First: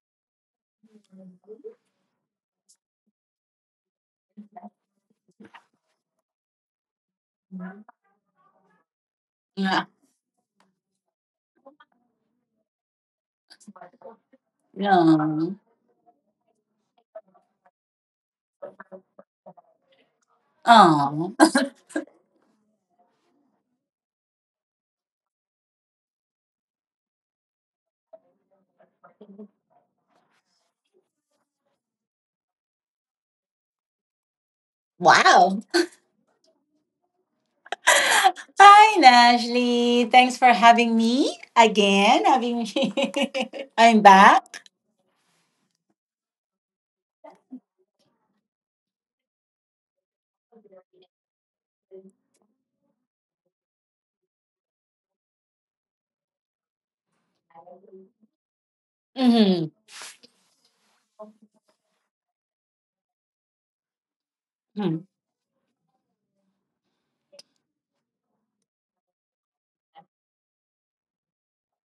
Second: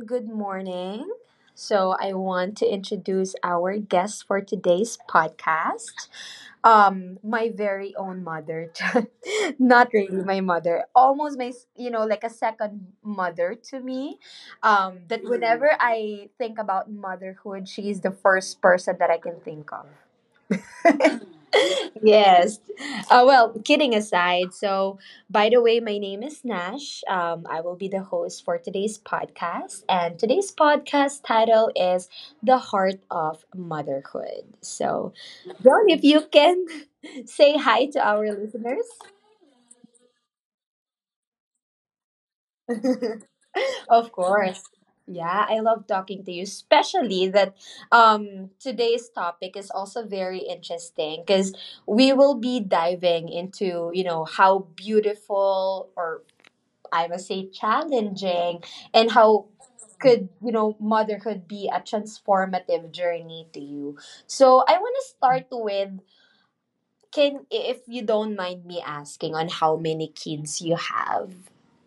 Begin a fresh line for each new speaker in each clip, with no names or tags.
good morning. So I want to introduce our guest for today's podcast. My very own mother.
Yeah.
Not really my mother. Almost my you know, like a second mother to me. That
Yeah.
whenever I think about motherhood, she is the first person that I can think of.
Oh.
Yes. Well, kidding aside, so by the way, my name is Nash. I will be the host for today's podcast, and today's podcast title is The Heart of Motherhood. So,
Wow.
John, if you can say hi to our listeners.
Hi, Nashley. Thanks for having me again. Having me. I'm
Of
back.
course. Yeah, I love talking to you, especially that today's topic is also very interesting because we will be diving into, you know, how beautiful or I must say challenging and how
Mm-hmm.
could, you know, motherhood be a transformative journey to you. So I want
Mm-hmm.
to start with can, if you don't mind me asking, on how many kids you have.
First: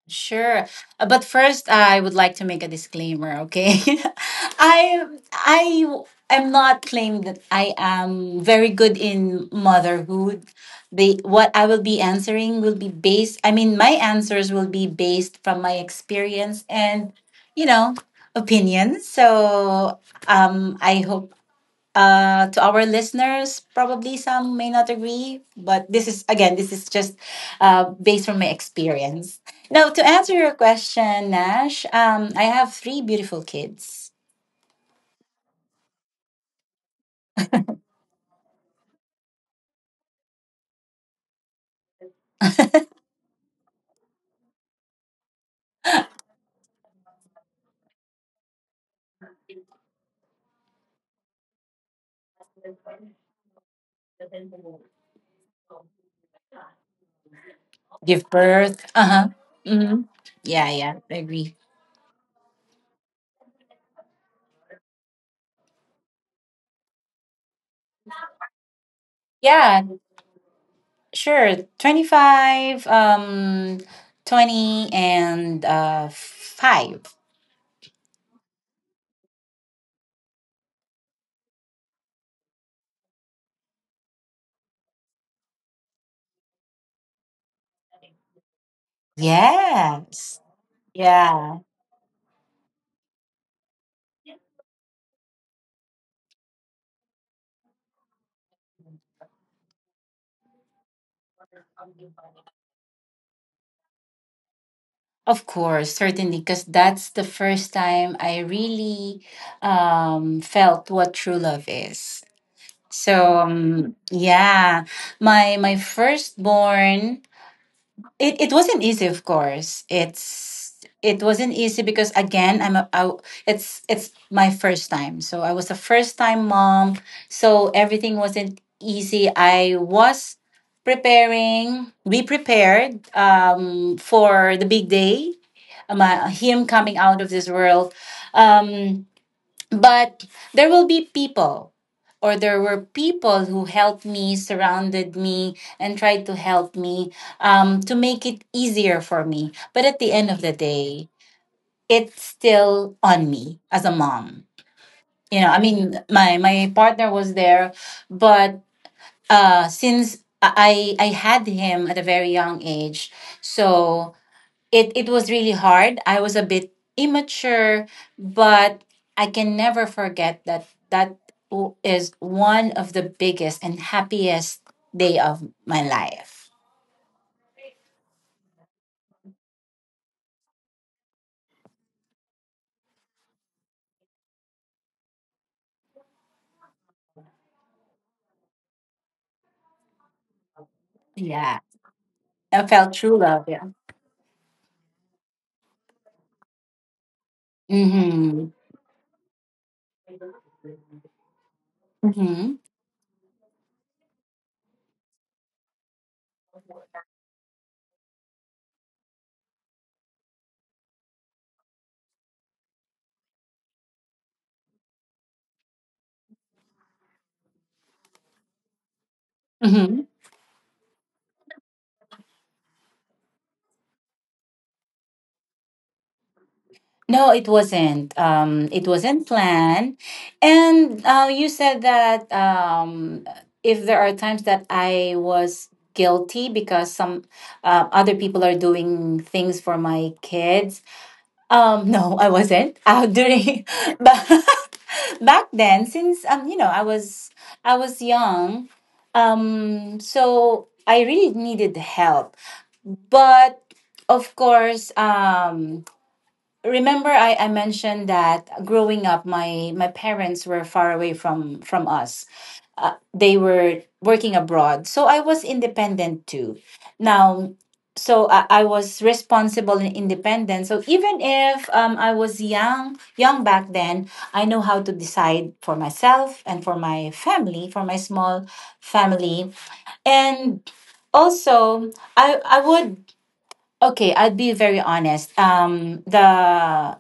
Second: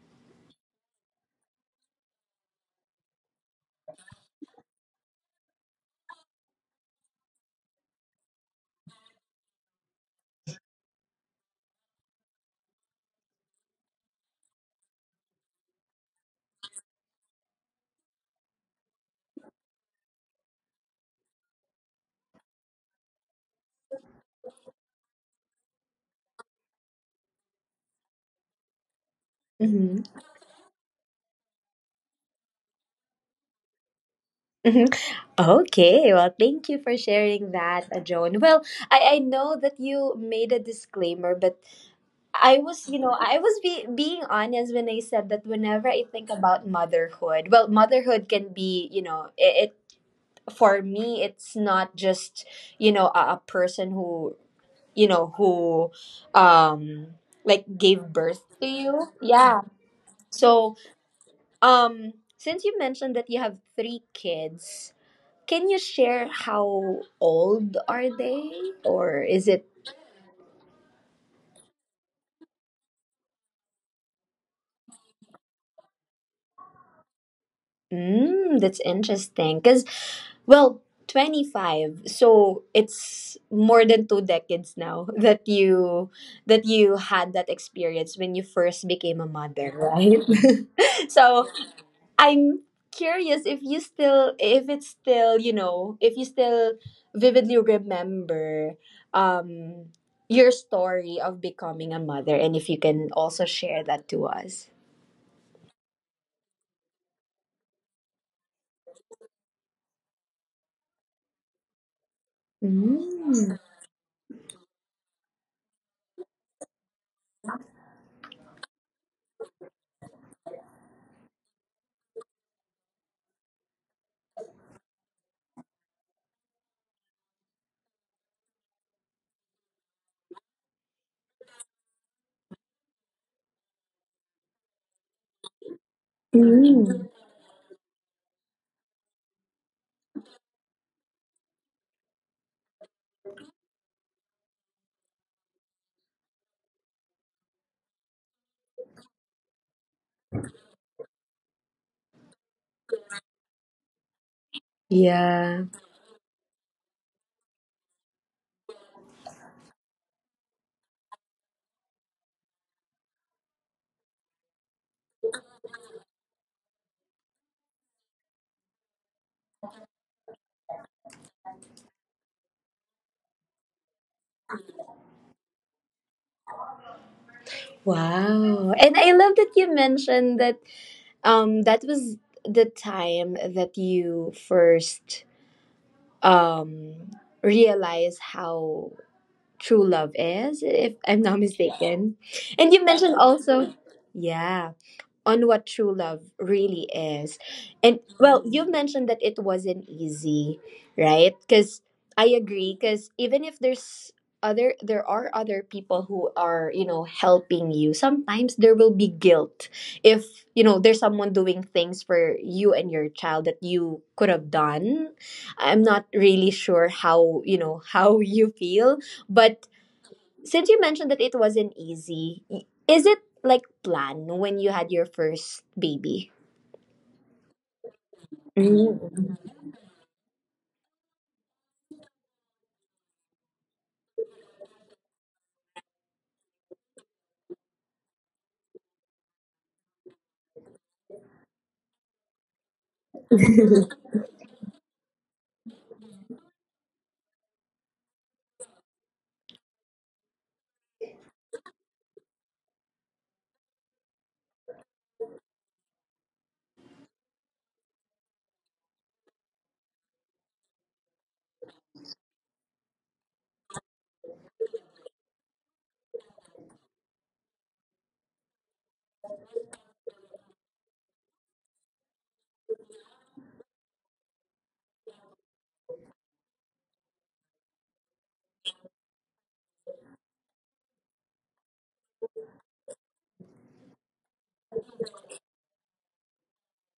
Sure. But first, I would like to make a disclaimer, okay? I I am not claiming that I am very good in motherhood. The what I will be answering will be based, I mean, my answers will be based from my experience and, you know, opinions. So, I hope to our listeners, probably some may not agree, but this is again, this is just based on my experience. Now, to answer your question, Nash, I have three beautiful kids.
Mhm. Okay, well, thank you for sharing that, Joan. Well, I know that you made a disclaimer, but I was, you know, I was being honest when I said that whenever I think about motherhood, well, motherhood can be, you know, it for me, it's not just, you know, a person who, you know, who, um, like gave
Give
birth to
birth. Uh
you.
huh.
Yeah.
Hmm. Yeah,
So,
yeah, I agree.
um, since you mentioned that you have three kids, can you share how old are they? Or is it,
Yeah, sure. 25, 20, and 5.
mm, that's interesting. Because, well, 25. So it's more than two decades now that you had that experience when you first became a mother, right?
Yes.
So
Yeah.
I'm curious if you still if it's still, you know, if you still vividly remember um your story of becoming a mother, and if you can also share that to us.
Of course, certainly, because that's the first time I really felt what true love is. So
Mm.
yeah, my firstborn, it wasn't easy. Of course, it wasn't easy because again, it's my first time. So I was a first time mom. So everything wasn't easy. I was preparing. We prepared for the big day, him coming
Mm.
out of this world. Um, but there will be people, or there were people who helped me, surrounded me, and tried to help me to make it easier for me. But at the end of the day, it's still on me as a mom. You know, I
Yeah.
mean, my partner was there, but since I had him at a very young age, so it was really hard. I was a bit immature, but I can never forget that is one of the biggest and happiest day of my life.
Wow. And I love that you mentioned that that was the time that you first um realized how True Love is, if I'm not
Yeah,
mistaken.
I
And you
felt true
mentioned
love. Yeah.
also, yeah, on what true love really is. And
Mm-hmm.
well, you mentioned that it wasn't easy, right? Because I
Mm-hmm.
agree, because even if there are other people who are, you know, helping you, sometimes there will be guilt if, you know, there's someone doing things for you and your child that you could have done. I'm not really sure how, you know, how you feel, but since you mentioned that it wasn't easy, is it like planned when you had your first baby?
No, it wasn't. It wasn't
Mm.
planned. And you said that if there are times that I was guilty because some other people are doing things for my kids. No, I wasn't. During but back then, since you know, I was young, so I really needed help. But of course, remember I mentioned that growing up my parents were far away from us. They were working abroad, so I was independent too now. So I was responsible and independent, so even if I was young young back then, I know how to decide for myself and for my family, for my small family. And also I would, okay, I'd be very honest, the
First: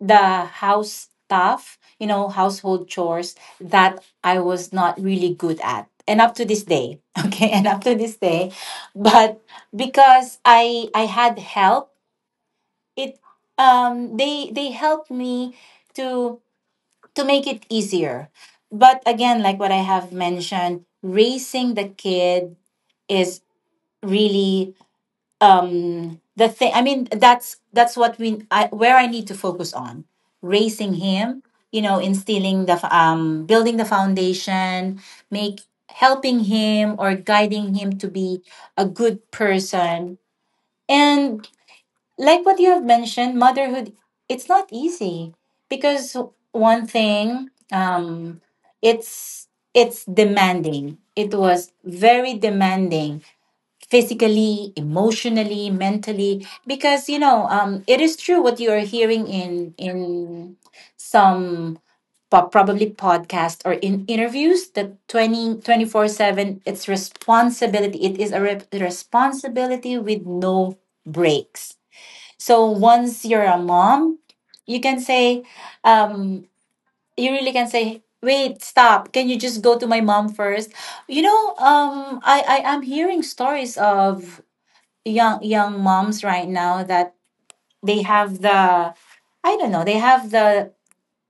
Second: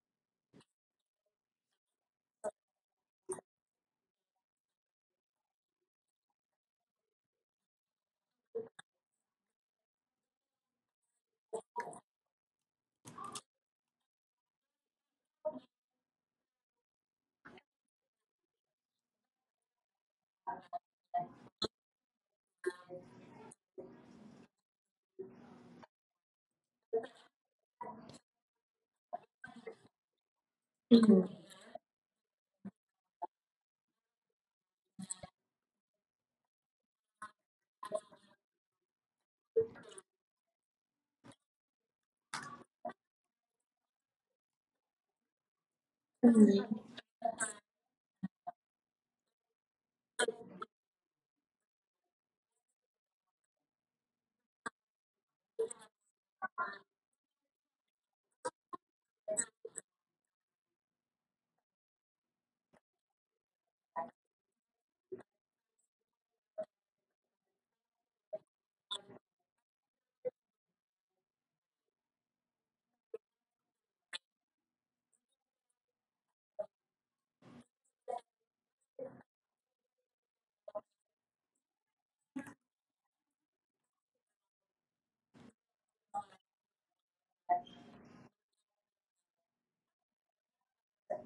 the house stuff, you know, household chores that I was not really good at. And up to this day, okay, and up to this day, but because I had help, it they helped me to make it easier. But again, like what I have mentioned, raising the kid is really the thing, I mean, that's what where I need to focus on, raising him, you know, instilling building the foundation, make helping him or guiding him to be a good person. And like what you have mentioned, motherhood, it's not easy because one thing, it's it's demanding, it was very demanding physically, emotionally, mentally, because you know, it is true what you are hearing in some probably podcast or in interviews that twenty twenty 7, it's responsibility, it is a responsibility with no breaks. So once you're a mom, you can say, um you really can say, wait, stop, can you just go to my mom first? You know, I am hearing stories of young young moms right now that they have the, I don't know, they have the,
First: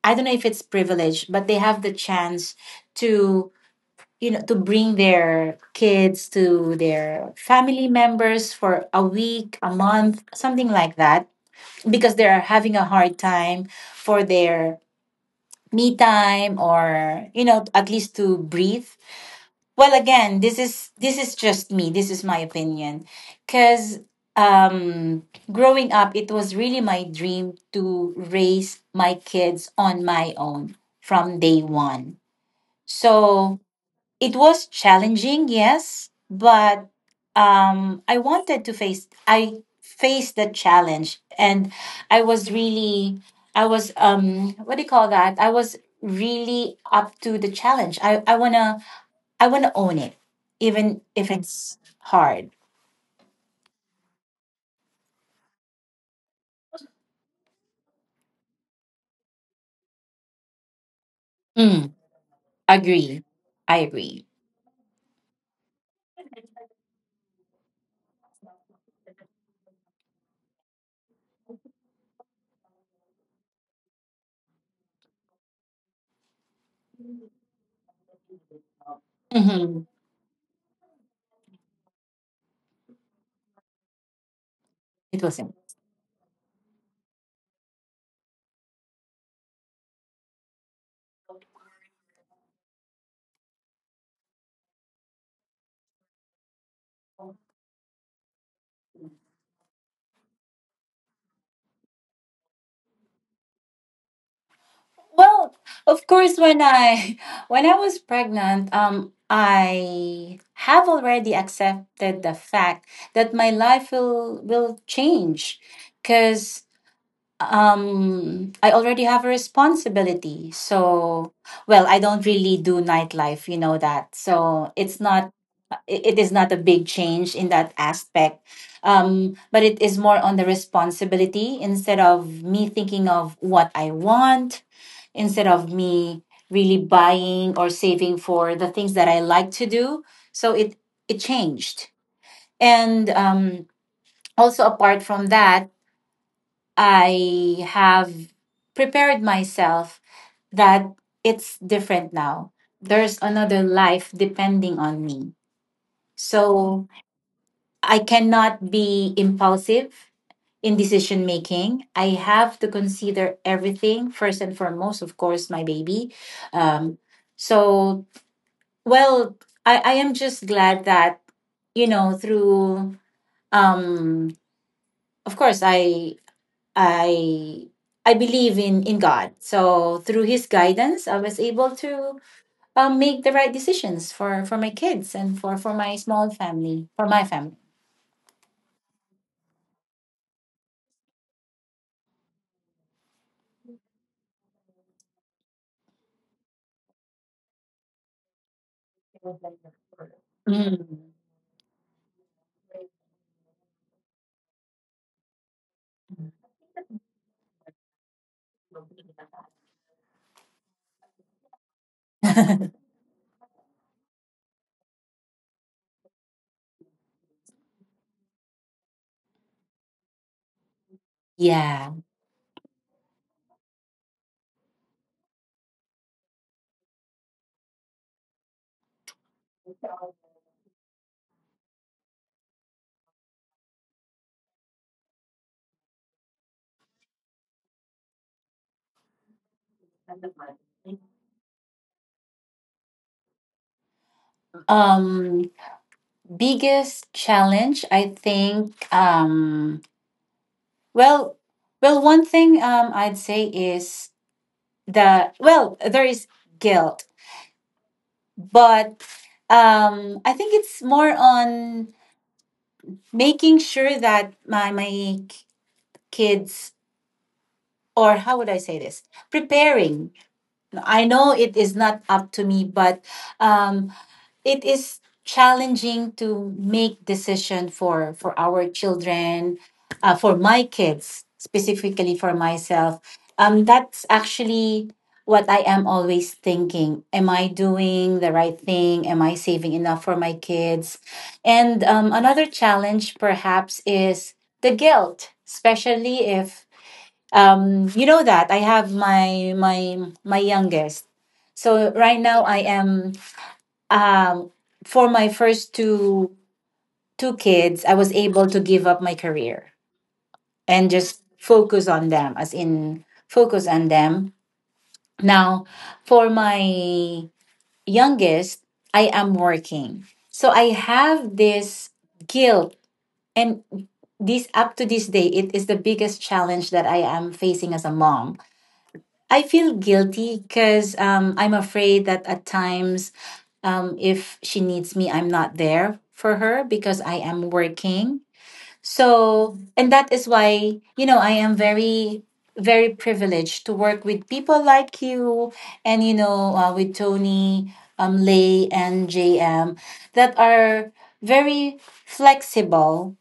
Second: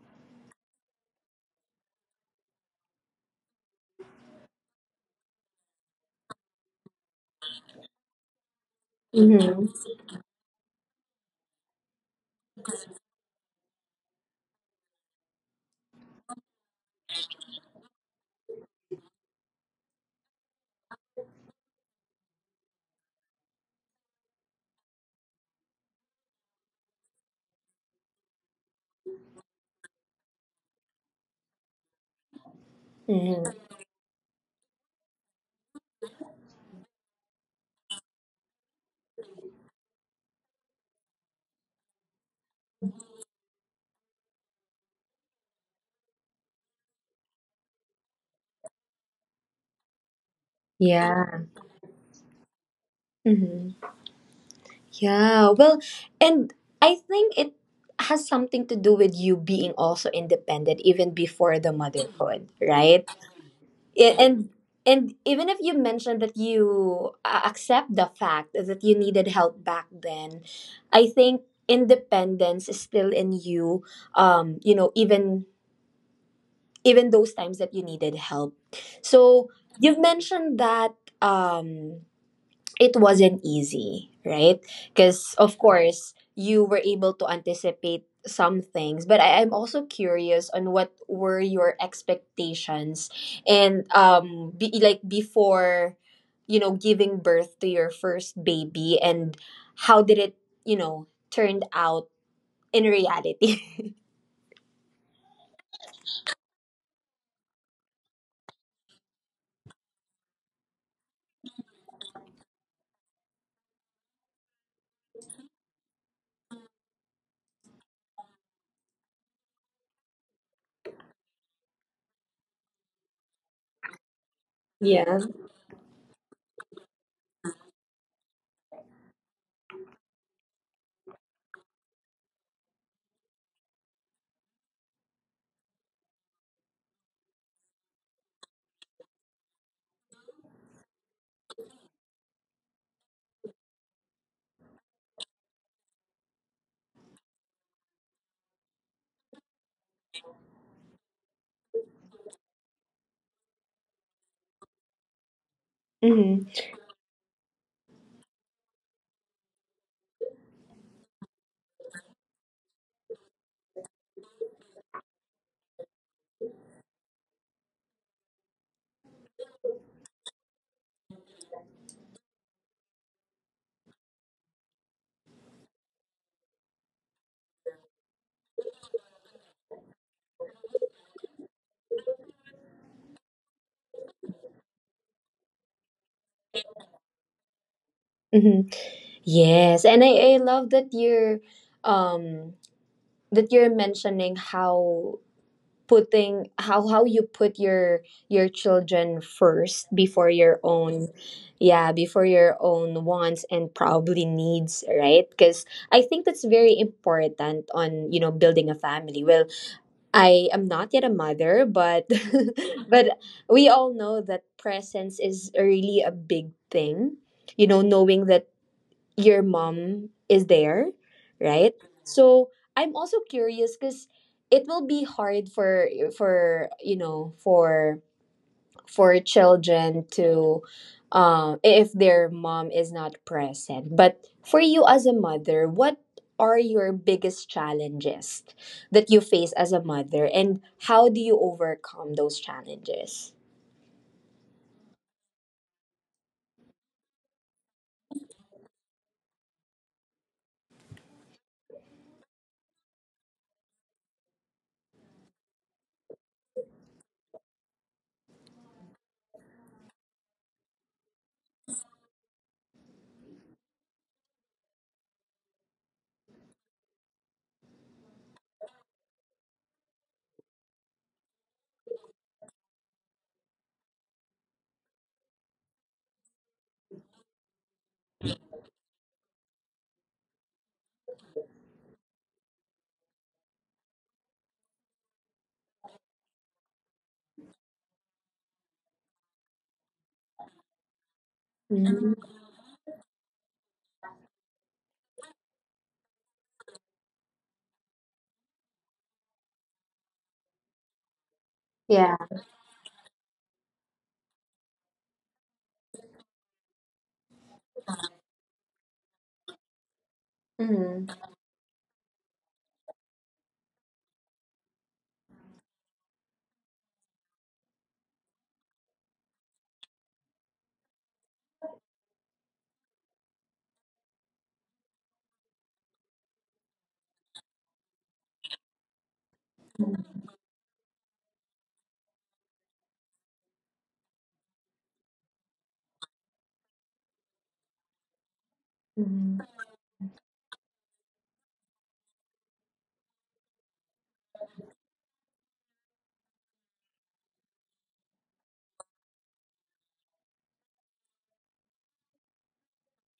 I don't know if it's privilege, but they have the chance to, you know, to bring their kids to their family members for a week,
Mm-hmm.
a month, something like that because they're having a hard time for their me time, or you know, at least to breathe. Well, again, this is just me. This is my opinion, because um, growing up, it was really my dream to raise my kids on my own from day one. So
Hmm.
it was challenging, yes, but I wanted to face. I faced the challenge, and I was really, I was what do you call that? I was really up to the challenge. I wanna, I want to own it, even if
Yeah.
it's hard.
Hmm. Yeah. Well, and I think it has something to do with you being also independent even before the
Mm,
motherhood, right?
agree. I
Yeah,
agree.
and even if you mentioned that you accept the fact that you needed help back then, I think independence is still in you. You know, even even those times that you needed help. So
Hmm.
you've mentioned that. Um, it wasn't easy, right?
It
Because,
wasn't.
of course, you were able to anticipate some things, but I'm also curious on what were your expectations and like before, you know, giving birth to your first baby, and how did it, you know, turned out in reality.
Well, of course, when I when I was pregnant, I have already accepted the fact that my life will change, because I already have a responsibility. So, well, I don't really do nightlife, you know that. So it's
Yeah.
not it is not a big change in that aspect, but it is more on the responsibility, instead of me thinking of what I want, instead of me really buying or saving for the things that I like to do. So it changed, and also apart from that, I have prepared myself that it's different now, there's another life depending on me.
Mm-hmm.
So I cannot be impulsive in decision making. I have to consider everything first and foremost, of course, my baby. Um, so, well, I am just glad that, you know, through um, of course I I believe in God. So through His guidance, I was able to make the right decisions for my kids and for my small family, for my family.
Mm-hmm. Yes, and I love um that you're mentioning how putting how you put your children first before your
Mm.
own, yeah, before your own wants and probably needs, right? Because I think that's very important on, you know, building a family. Well, I am not yet a mother, but but we all know that presence is really a big thing, you know, knowing that your mom is there, right?
Yeah.
So I'm also curious because it will be hard for for you know for for children to if their mom is not present. But for you as a mother, what are your biggest challenges that you face as a mother, and how do you overcome those challenges?
Um, biggest challenge, I think. Well, one thing, I'd say is the, well, there is guilt, but I think it's more on making sure that my kids, or how would I say this? Preparing. I know it is not up to me, but um, it is challenging to make decision for our children, for my kids specifically, for myself. That's actually what I am always thinking, am I doing the right thing? Am I saving enough for my kids? And
Mhm.
another challenge perhaps is the guilt, especially if you know, that I have my youngest. So right
Yeah.
now I am um, for my first two kids, I was able to give up my career and just focus on them, as in focus on them. Now, for my youngest, I am working, so I have this guilt, and this up to this day, it is the biggest challenge that I am facing as a mom. I feel guilty because I'm afraid that at times, if she needs me, I'm not there for her because I am working.
Mm-hmm.
So, and that is why, you know, I am very, very privileged to work with people like you and, you know, with Tony, Lay, and JM, that are very flexible.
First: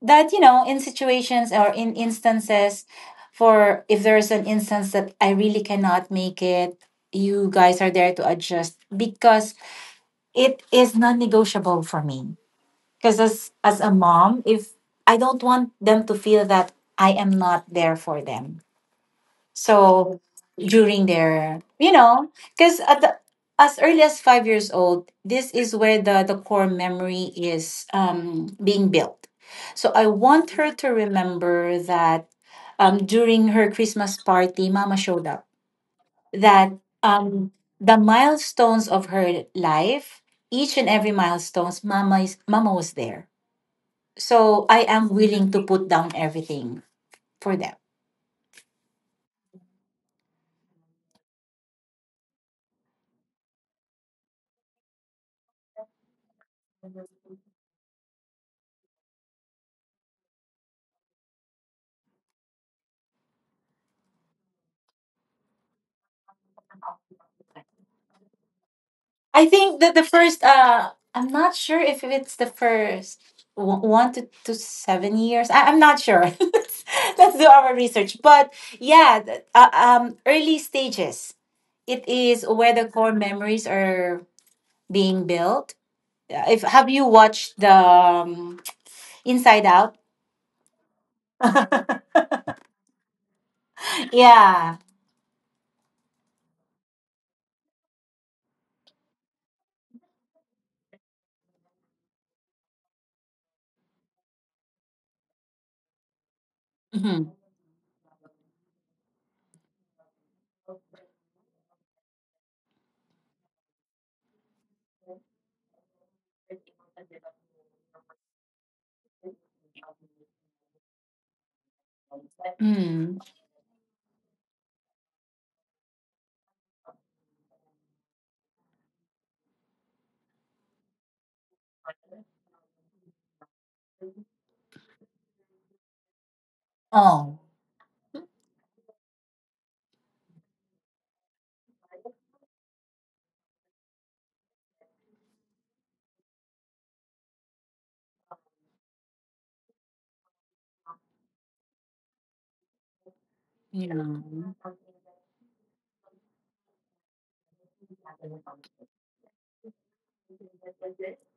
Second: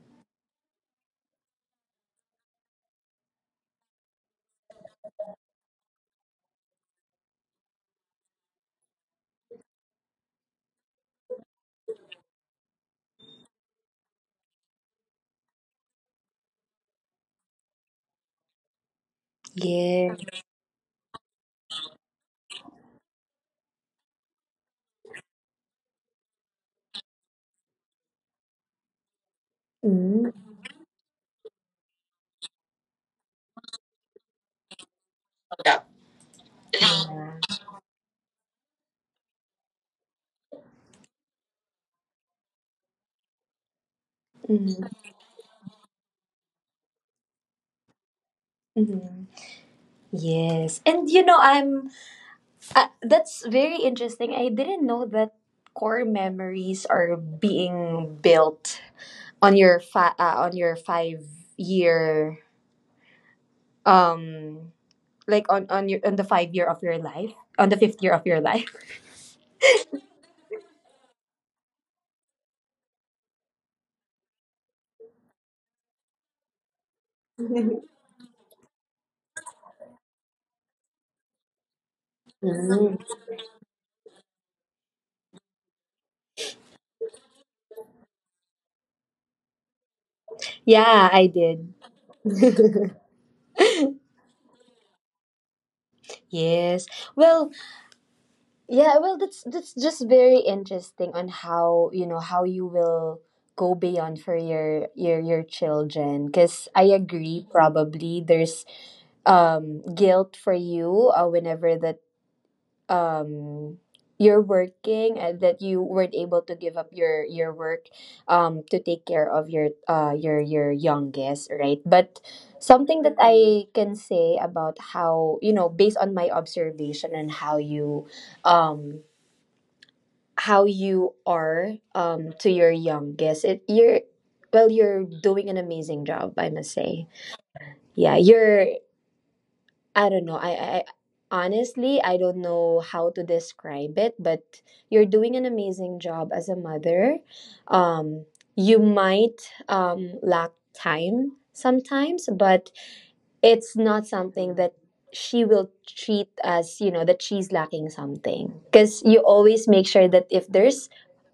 That, you know, in situations or in instances, for if there's an instance that I really cannot make it, you guys are there to adjust, because it is non-negotiable for me, because as a mom, if I don't want them to feel that I am not there for them.
Yeah.
So during their, you know, because at the, as early as 5 years old, this is where the core memory is being built. So I want her to remember that, during her Christmas party, mama showed up. That um
Mm-hmm.
the milestones of her life, each and every milestones, mama was there. So I am willing to put down everything for them.
Mhm. Yes. And you know, I'm that's very interesting. I didn't know that core memories are being built on your on your 5 year um like on your on the 5 year of your life, on the 5th year of your life.
I think that the first I'm not sure if it's the first one to 7 years. I'm not sure. let's, let's do our research. But yeah, early stages. It is where the
Mm.
core memories are being built. If have you watched the Inside Out.
Yeah, I did.
Yeah.
Yes. Well, yeah, well, that's just very interesting on how, you know, how you will go beyond for your children. Because I
Hmm.
agree, probably there's guilt for you whenever that um you're working and that you weren't able to give up your work to take care of your youngest, right? But something
Mm.
that I can say about how, you know, based on my observation and um how you are to your youngest, it you're well, you're doing an amazing job, I must say.
Oh.
Yeah, you're, I don't know, I honestly, I don't know how to describe it, but you're doing an amazing job as a mother. um you might lack time sometimes, but it's
Yeah.
not
Mm-hmm.
something that she will treat as, you know, that she's lacking something, because you always make sure that if there's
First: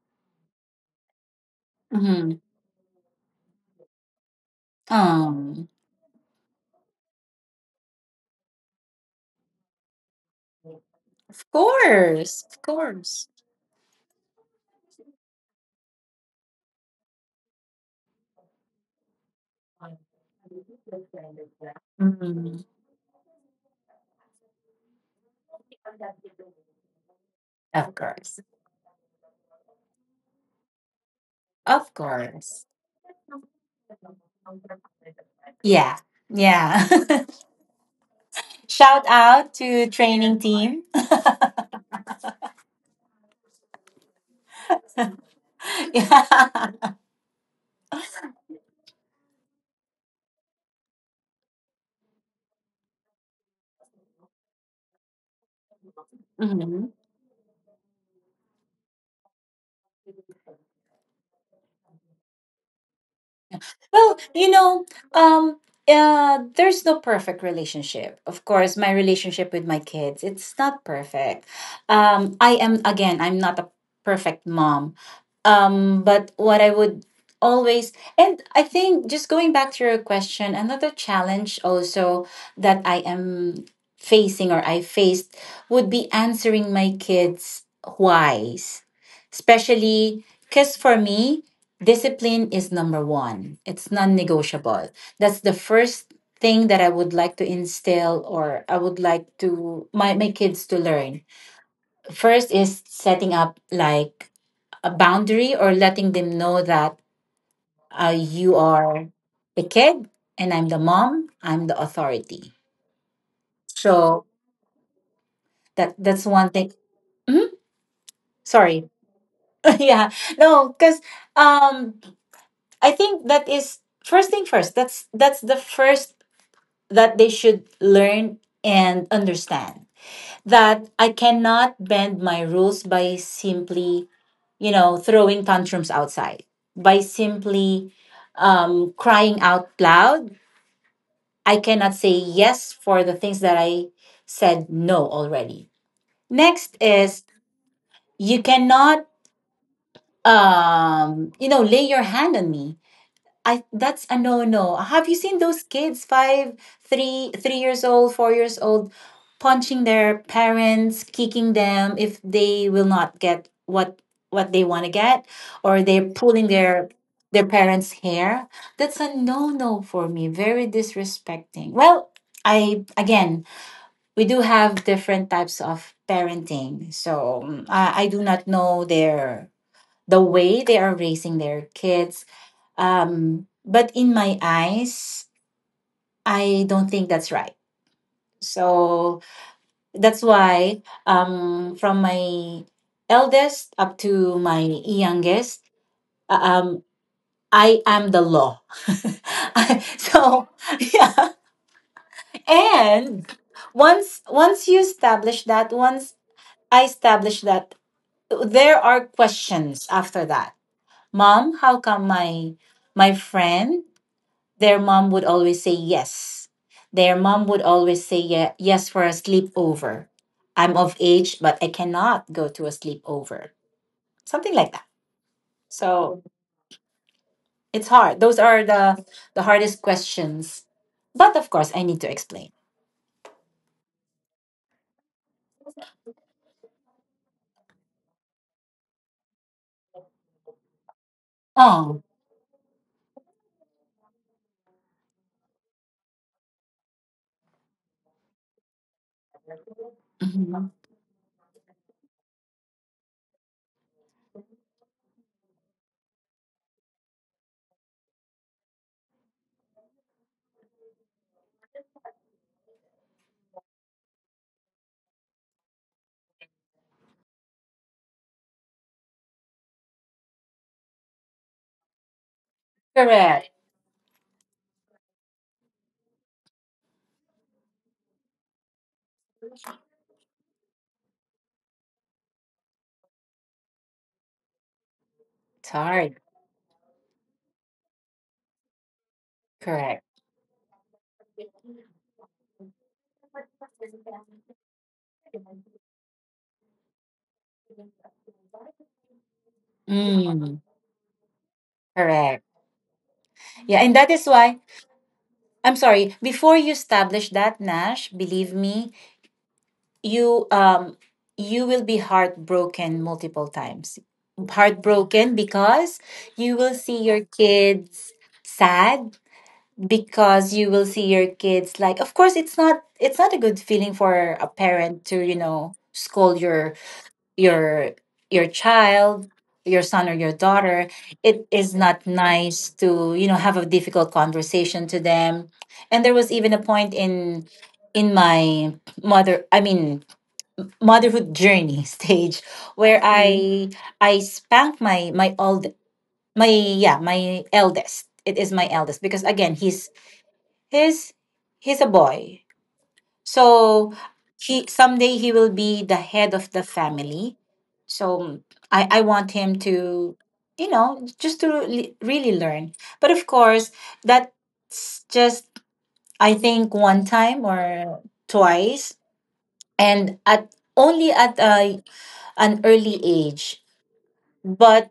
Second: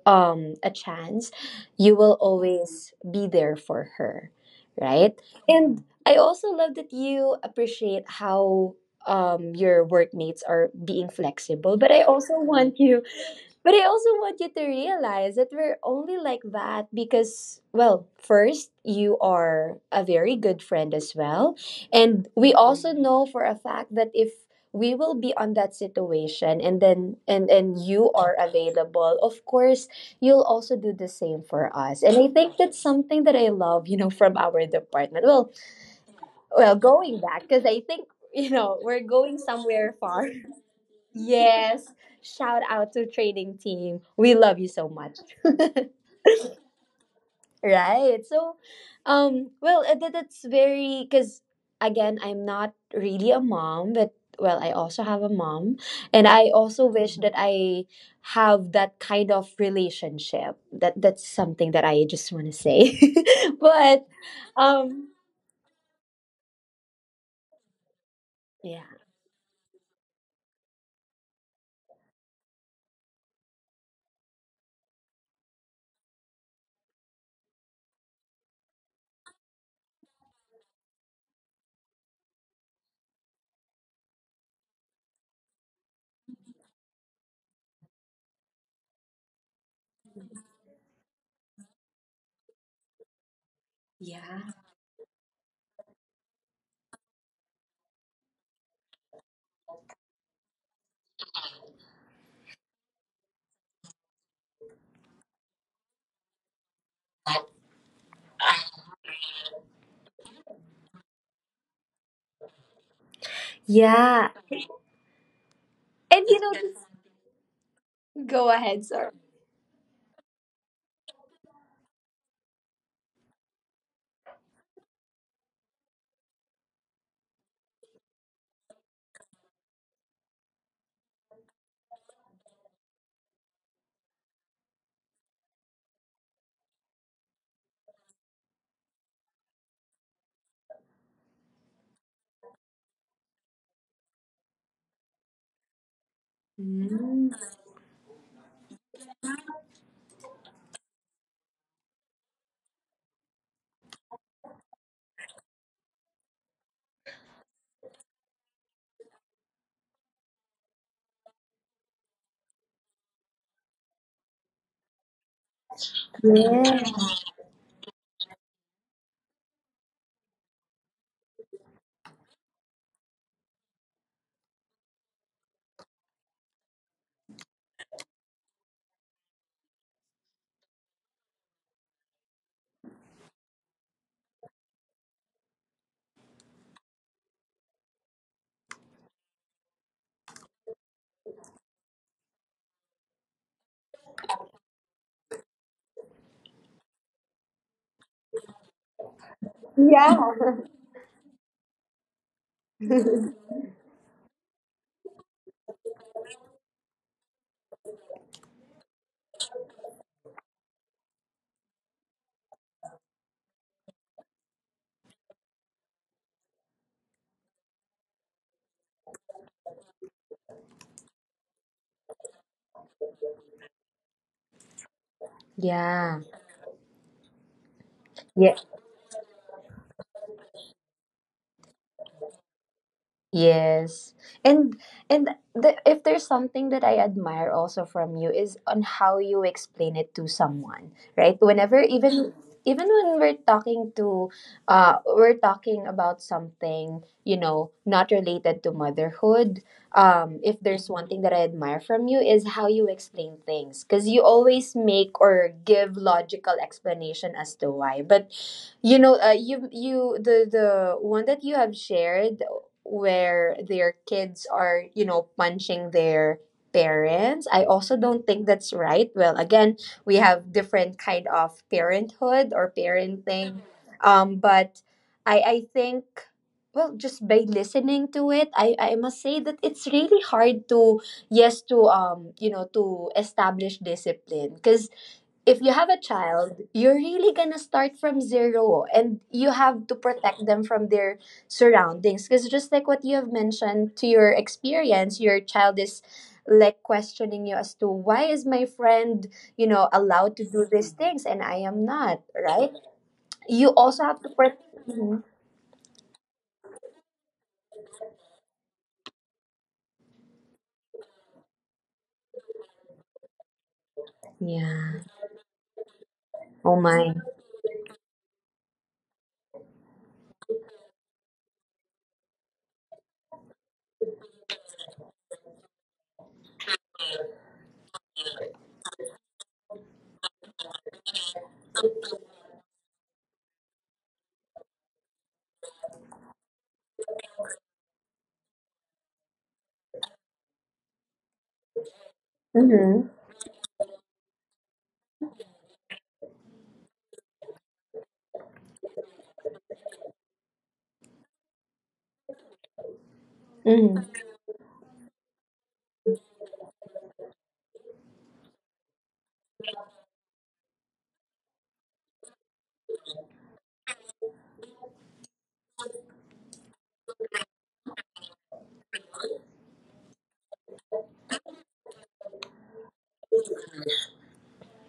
a chance, you will always be there for her, right?
Um.
And I also love that you appreciate how your workmates are being
Of
flexible, but I also
course. Of
want you
course.
but I also want you to realize that we're only like that because, well, first, you are a very good friend as well. And we
Mhm.
also know for a fact that if we will be on that situation, and then and
Of
you are
course.
available, of course, you'll also do the same for
Of
us. And I think
course.
that's something that I love, you know, from our department. Well,
Yeah.
well,
Yeah.
going back, because I think, you know, we're
Shout
going
out to
somewhere far.
training team.
Yes. Shout out to training team. We love you so much.
Yeah.
Right. So, that, that's very, because again, I'm not really a mom, but well, I also have a mom, and I also wish that I have that kind of relationship. That that's something that I just want to say. But,
Well, you know,
um,
um, there's no perfect relationship. Of course,
yeah,
my relationship with my kids, it's not perfect. I am, again, I'm not a perfect mom. But what I would always, and I think just going back to your question, another challenge also that I am facing, or I faced, would be answering my kids' whys, especially because for me, discipline is number one, it's non
yeah,
negotiable. That's the first thing that I would like to instill, or I would like to my, my kids to learn. First is setting up like a boundary, or letting them know that you are the kid and I'm the mom, I'm the authority.
yeah.
So
And
that's
you know,
one thing.
just
Mhm.
go ahead.
Sorry.
Sorry.
Yeah. No, because um I think that is first thing first. That's the first that they should learn and understand that I cannot bend my rules by simply, throwing tantrums outside, by simply crying out loud. I cannot say yes for the things that I said no already. Next
Mm,
is you cannot, lay your hand on me. I That's a no no. Have you seen those kids five, 3 years old, 4 years old, punching their parents, kicking them if they will not get what they want to get, or they're pulling
yeah.
their parents' hair? That's a no no for me. Very disrespecting. Well, I again, we do have different types of parenting, so I do not know the way they are raising their kids but in my eyes, I don't think that's right. So that's why, from my eldest up to my youngest, uh, um, I am the law.
Yeah.
So yeah, and once you establish that, once I establish that, there are questions after that. Mom, how come my friend? Their mom would always say yes. Their mom would always say yes for a sleepover. I'm of age, but I cannot go to a sleepover. Something like that.
Yeah.
So it's hard. Those
Yeah.
are the hardest questions. But of course, I need to explain.
Yes. And if there's something that I admire also from you is on how you explain it to someone, right? Whenever
Oh,
even even when we're talking to we're talking about something, you know, not related to motherhood, if
mhm.
there's one thing that I admire from you is how you explain things, because you always make or give logical explanation as to why. But you know you the one that you have shared where their kids are, you know, punching their parents, I also don't think that's right. Well, again, we have different kind of parenthood or
Correct.
parenting. But I think, well, just by listening to it, I must say that it's really hard to yes to you know, to establish discipline, because if you
It's
have a
hard.
child, you're really gonna start from zero, and you have to
Correct.
protect them from their surroundings, because just like what you have mentioned to your experience, your child is like questioning you as to why is my friend, you know, allowed to do
Mm,
these things and I am not,
correct.
right? You
Yeah, and
also
that
have to
is
protect.
why
Mhm.
I'm sorry. Before you establish that, Nash, believe me, you um you will be heartbroken multiple times,
Yeah.
heartbroken because you
Oh
will see
my.
your kids sad, because you will see your kids, like, of course it's not a good feeling for a parent to, you know, scold your your child, your son or your daughter. It is not nice to, you know, have a difficult conversation to them. And there was even a point in my mother i mean motherhood journey stage where.
Mm-hmm.
Mm. I spanked my eldest. It is my eldest because again he's he's a boy. So
Mm-hmm.
he someday he will be the head of the family. So I want him to, you know, just to really learn. But of course that's just, I think, one time or twice and at only at a an early age. But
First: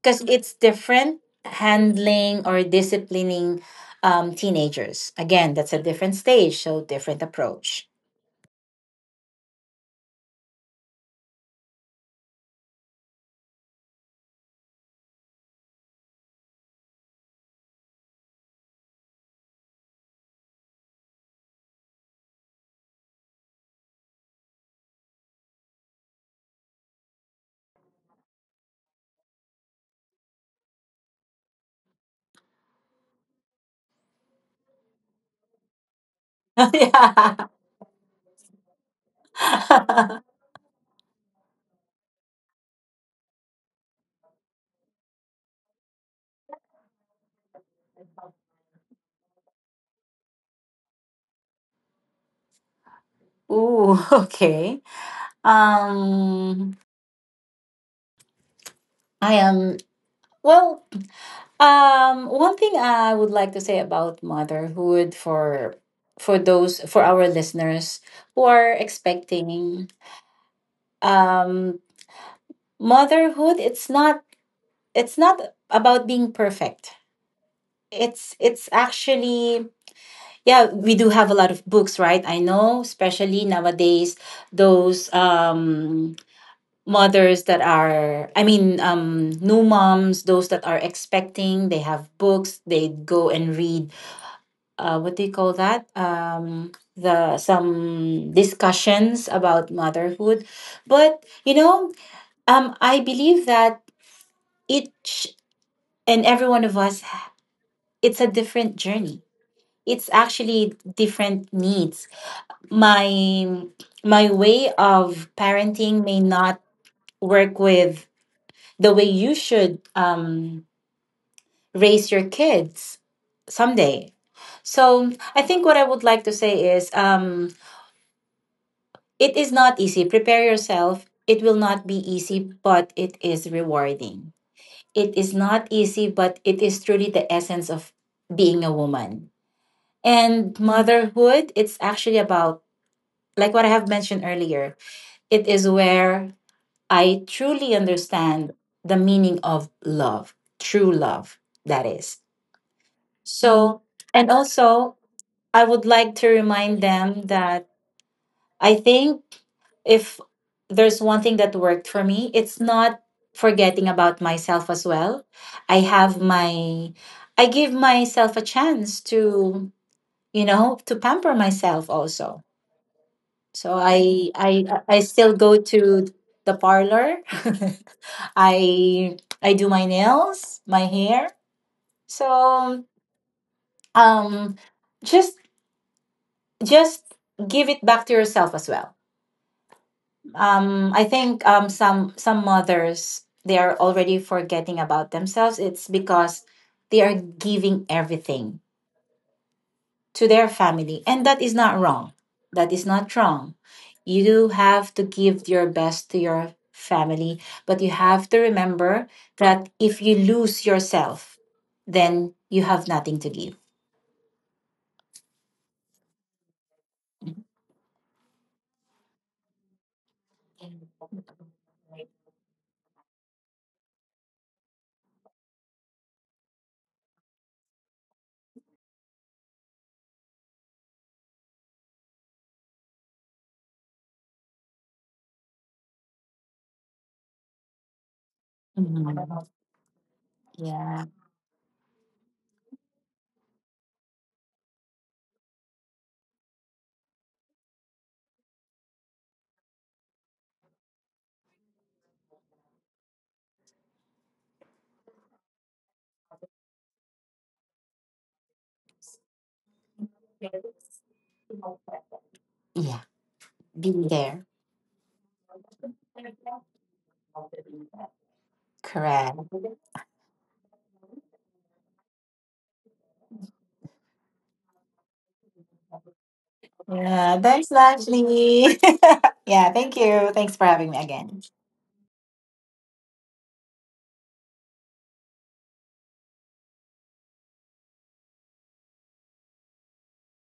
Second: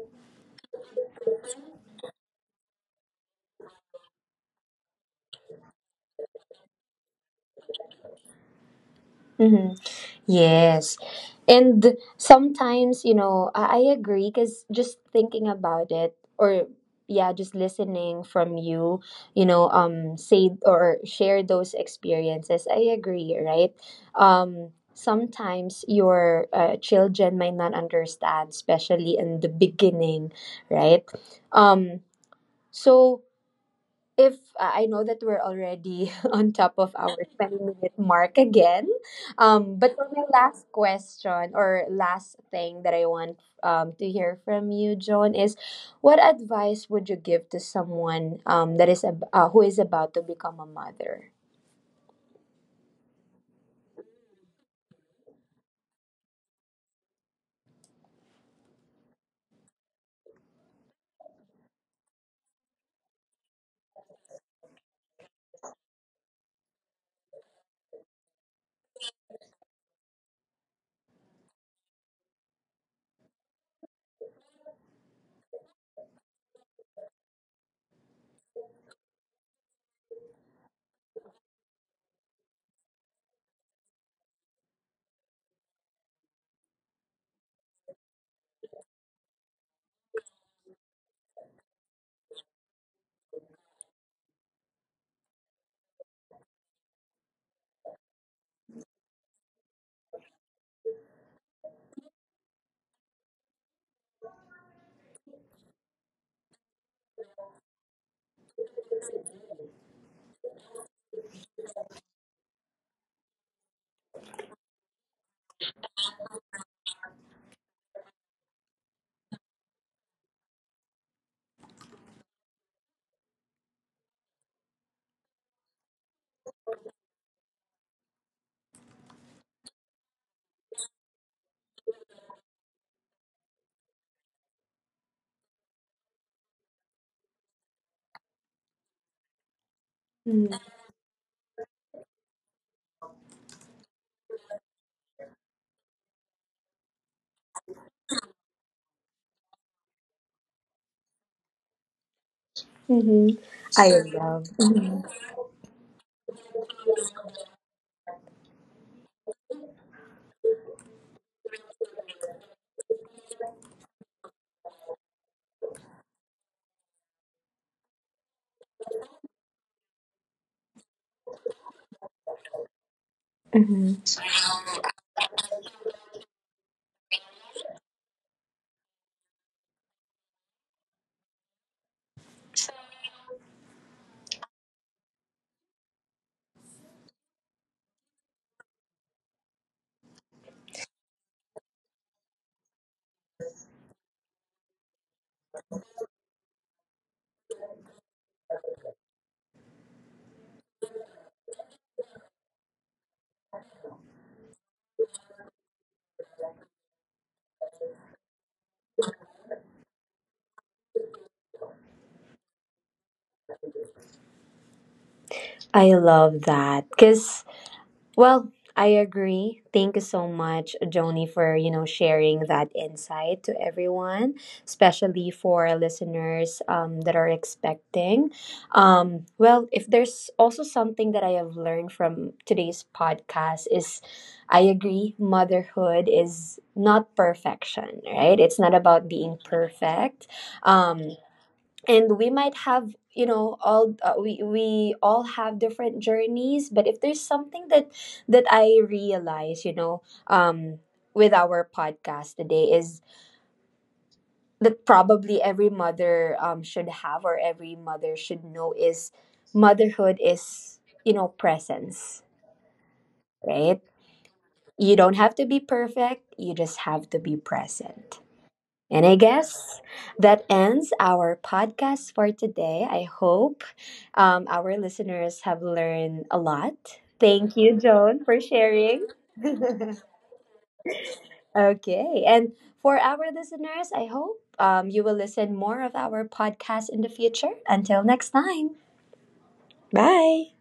because it's different handling or disciplining teenagers. Again, that's a different stage, so different approach.
Yes. And sometimes, you know, I agree, because just thinking about it or yeah, just listening from you, you know, say or share those experiences, I agree, right? Sometimes your children might not understand, especially in the beginning, right? Um so if I know that we're already on top of our
Yeah.
20-minute mark again. But for my last question or last thing that I want to hear from you, Joan, is what advice would you give to someone that is who is about to become a mother?
Ooh, okay. Um, I am well. One thing I would like to say about motherhood for those for our listeners who are expecting um motherhood. It's not about being perfect. It's it's actually, yeah, we do have a lot of books, right? I know, especially nowadays, those mothers that are, new moms, those that are expecting, they have books, they go and read. What do you call that, the some discussions about motherhood? But I believe that each and every one of us, it's a different journey, it's actually different needs. My my way of parenting may not work with the way you should raise your kids someday. So I think what I would like to say is, it is not easy. Prepare yourself. It will not be easy, but it is rewarding. It is not easy, but it is truly the essence of being a woman.
Mm-hmm.
And motherhood, it's actually about, like what I have mentioned earlier, it is where I truly understand the meaning of love, true love, that is. So,
I
and
love.
also,
Mhm.
I would like to remind them that I think if there's one thing that worked for me, it's not forgetting about myself as well. I have my, I give myself a chance to, you know, to pamper myself also. So
Mhm.
I still go to the parlor. I I do my nails, my hair. So um just just give it back to yourself as well. I think some mothers, they are already forgetting about themselves. It's because they are giving everything to their family. And that is not wrong. That is not wrong. You do have to give your best to your family, but you have to remember that if you lose yourself, then you have nothing to give.
I love that because, well, I agree. Thank you so much, Joni, for, you know, sharing that insight to everyone, especially for our listeners that are expecting. Well, if there's also something that I have learned from today's podcast is, I agree, motherhood is not perfection, right? It's not about being
Mhm.
perfect.
Yeah.
Um, and we might have, you know, all we all have different journeys. But if there's something that that I realize you know, with our podcast today is that probably every mother should have, or every mother should know, is motherhood is, you know, presence,
Yeah.
right?
Be there.
You don't have to be perfect, you just have to be present. And I
Correct.
guess that ends our podcast for today. I hope our listeners have learned a lot.
Yeah.
Thank
Thanks,
you, Joan, for
Lashley.
sharing.
Yeah. Thank you. Thanks for having me again.
Okay. And for our listeners, I hope you will listen more of our podcast in the future. Until next time. Bye.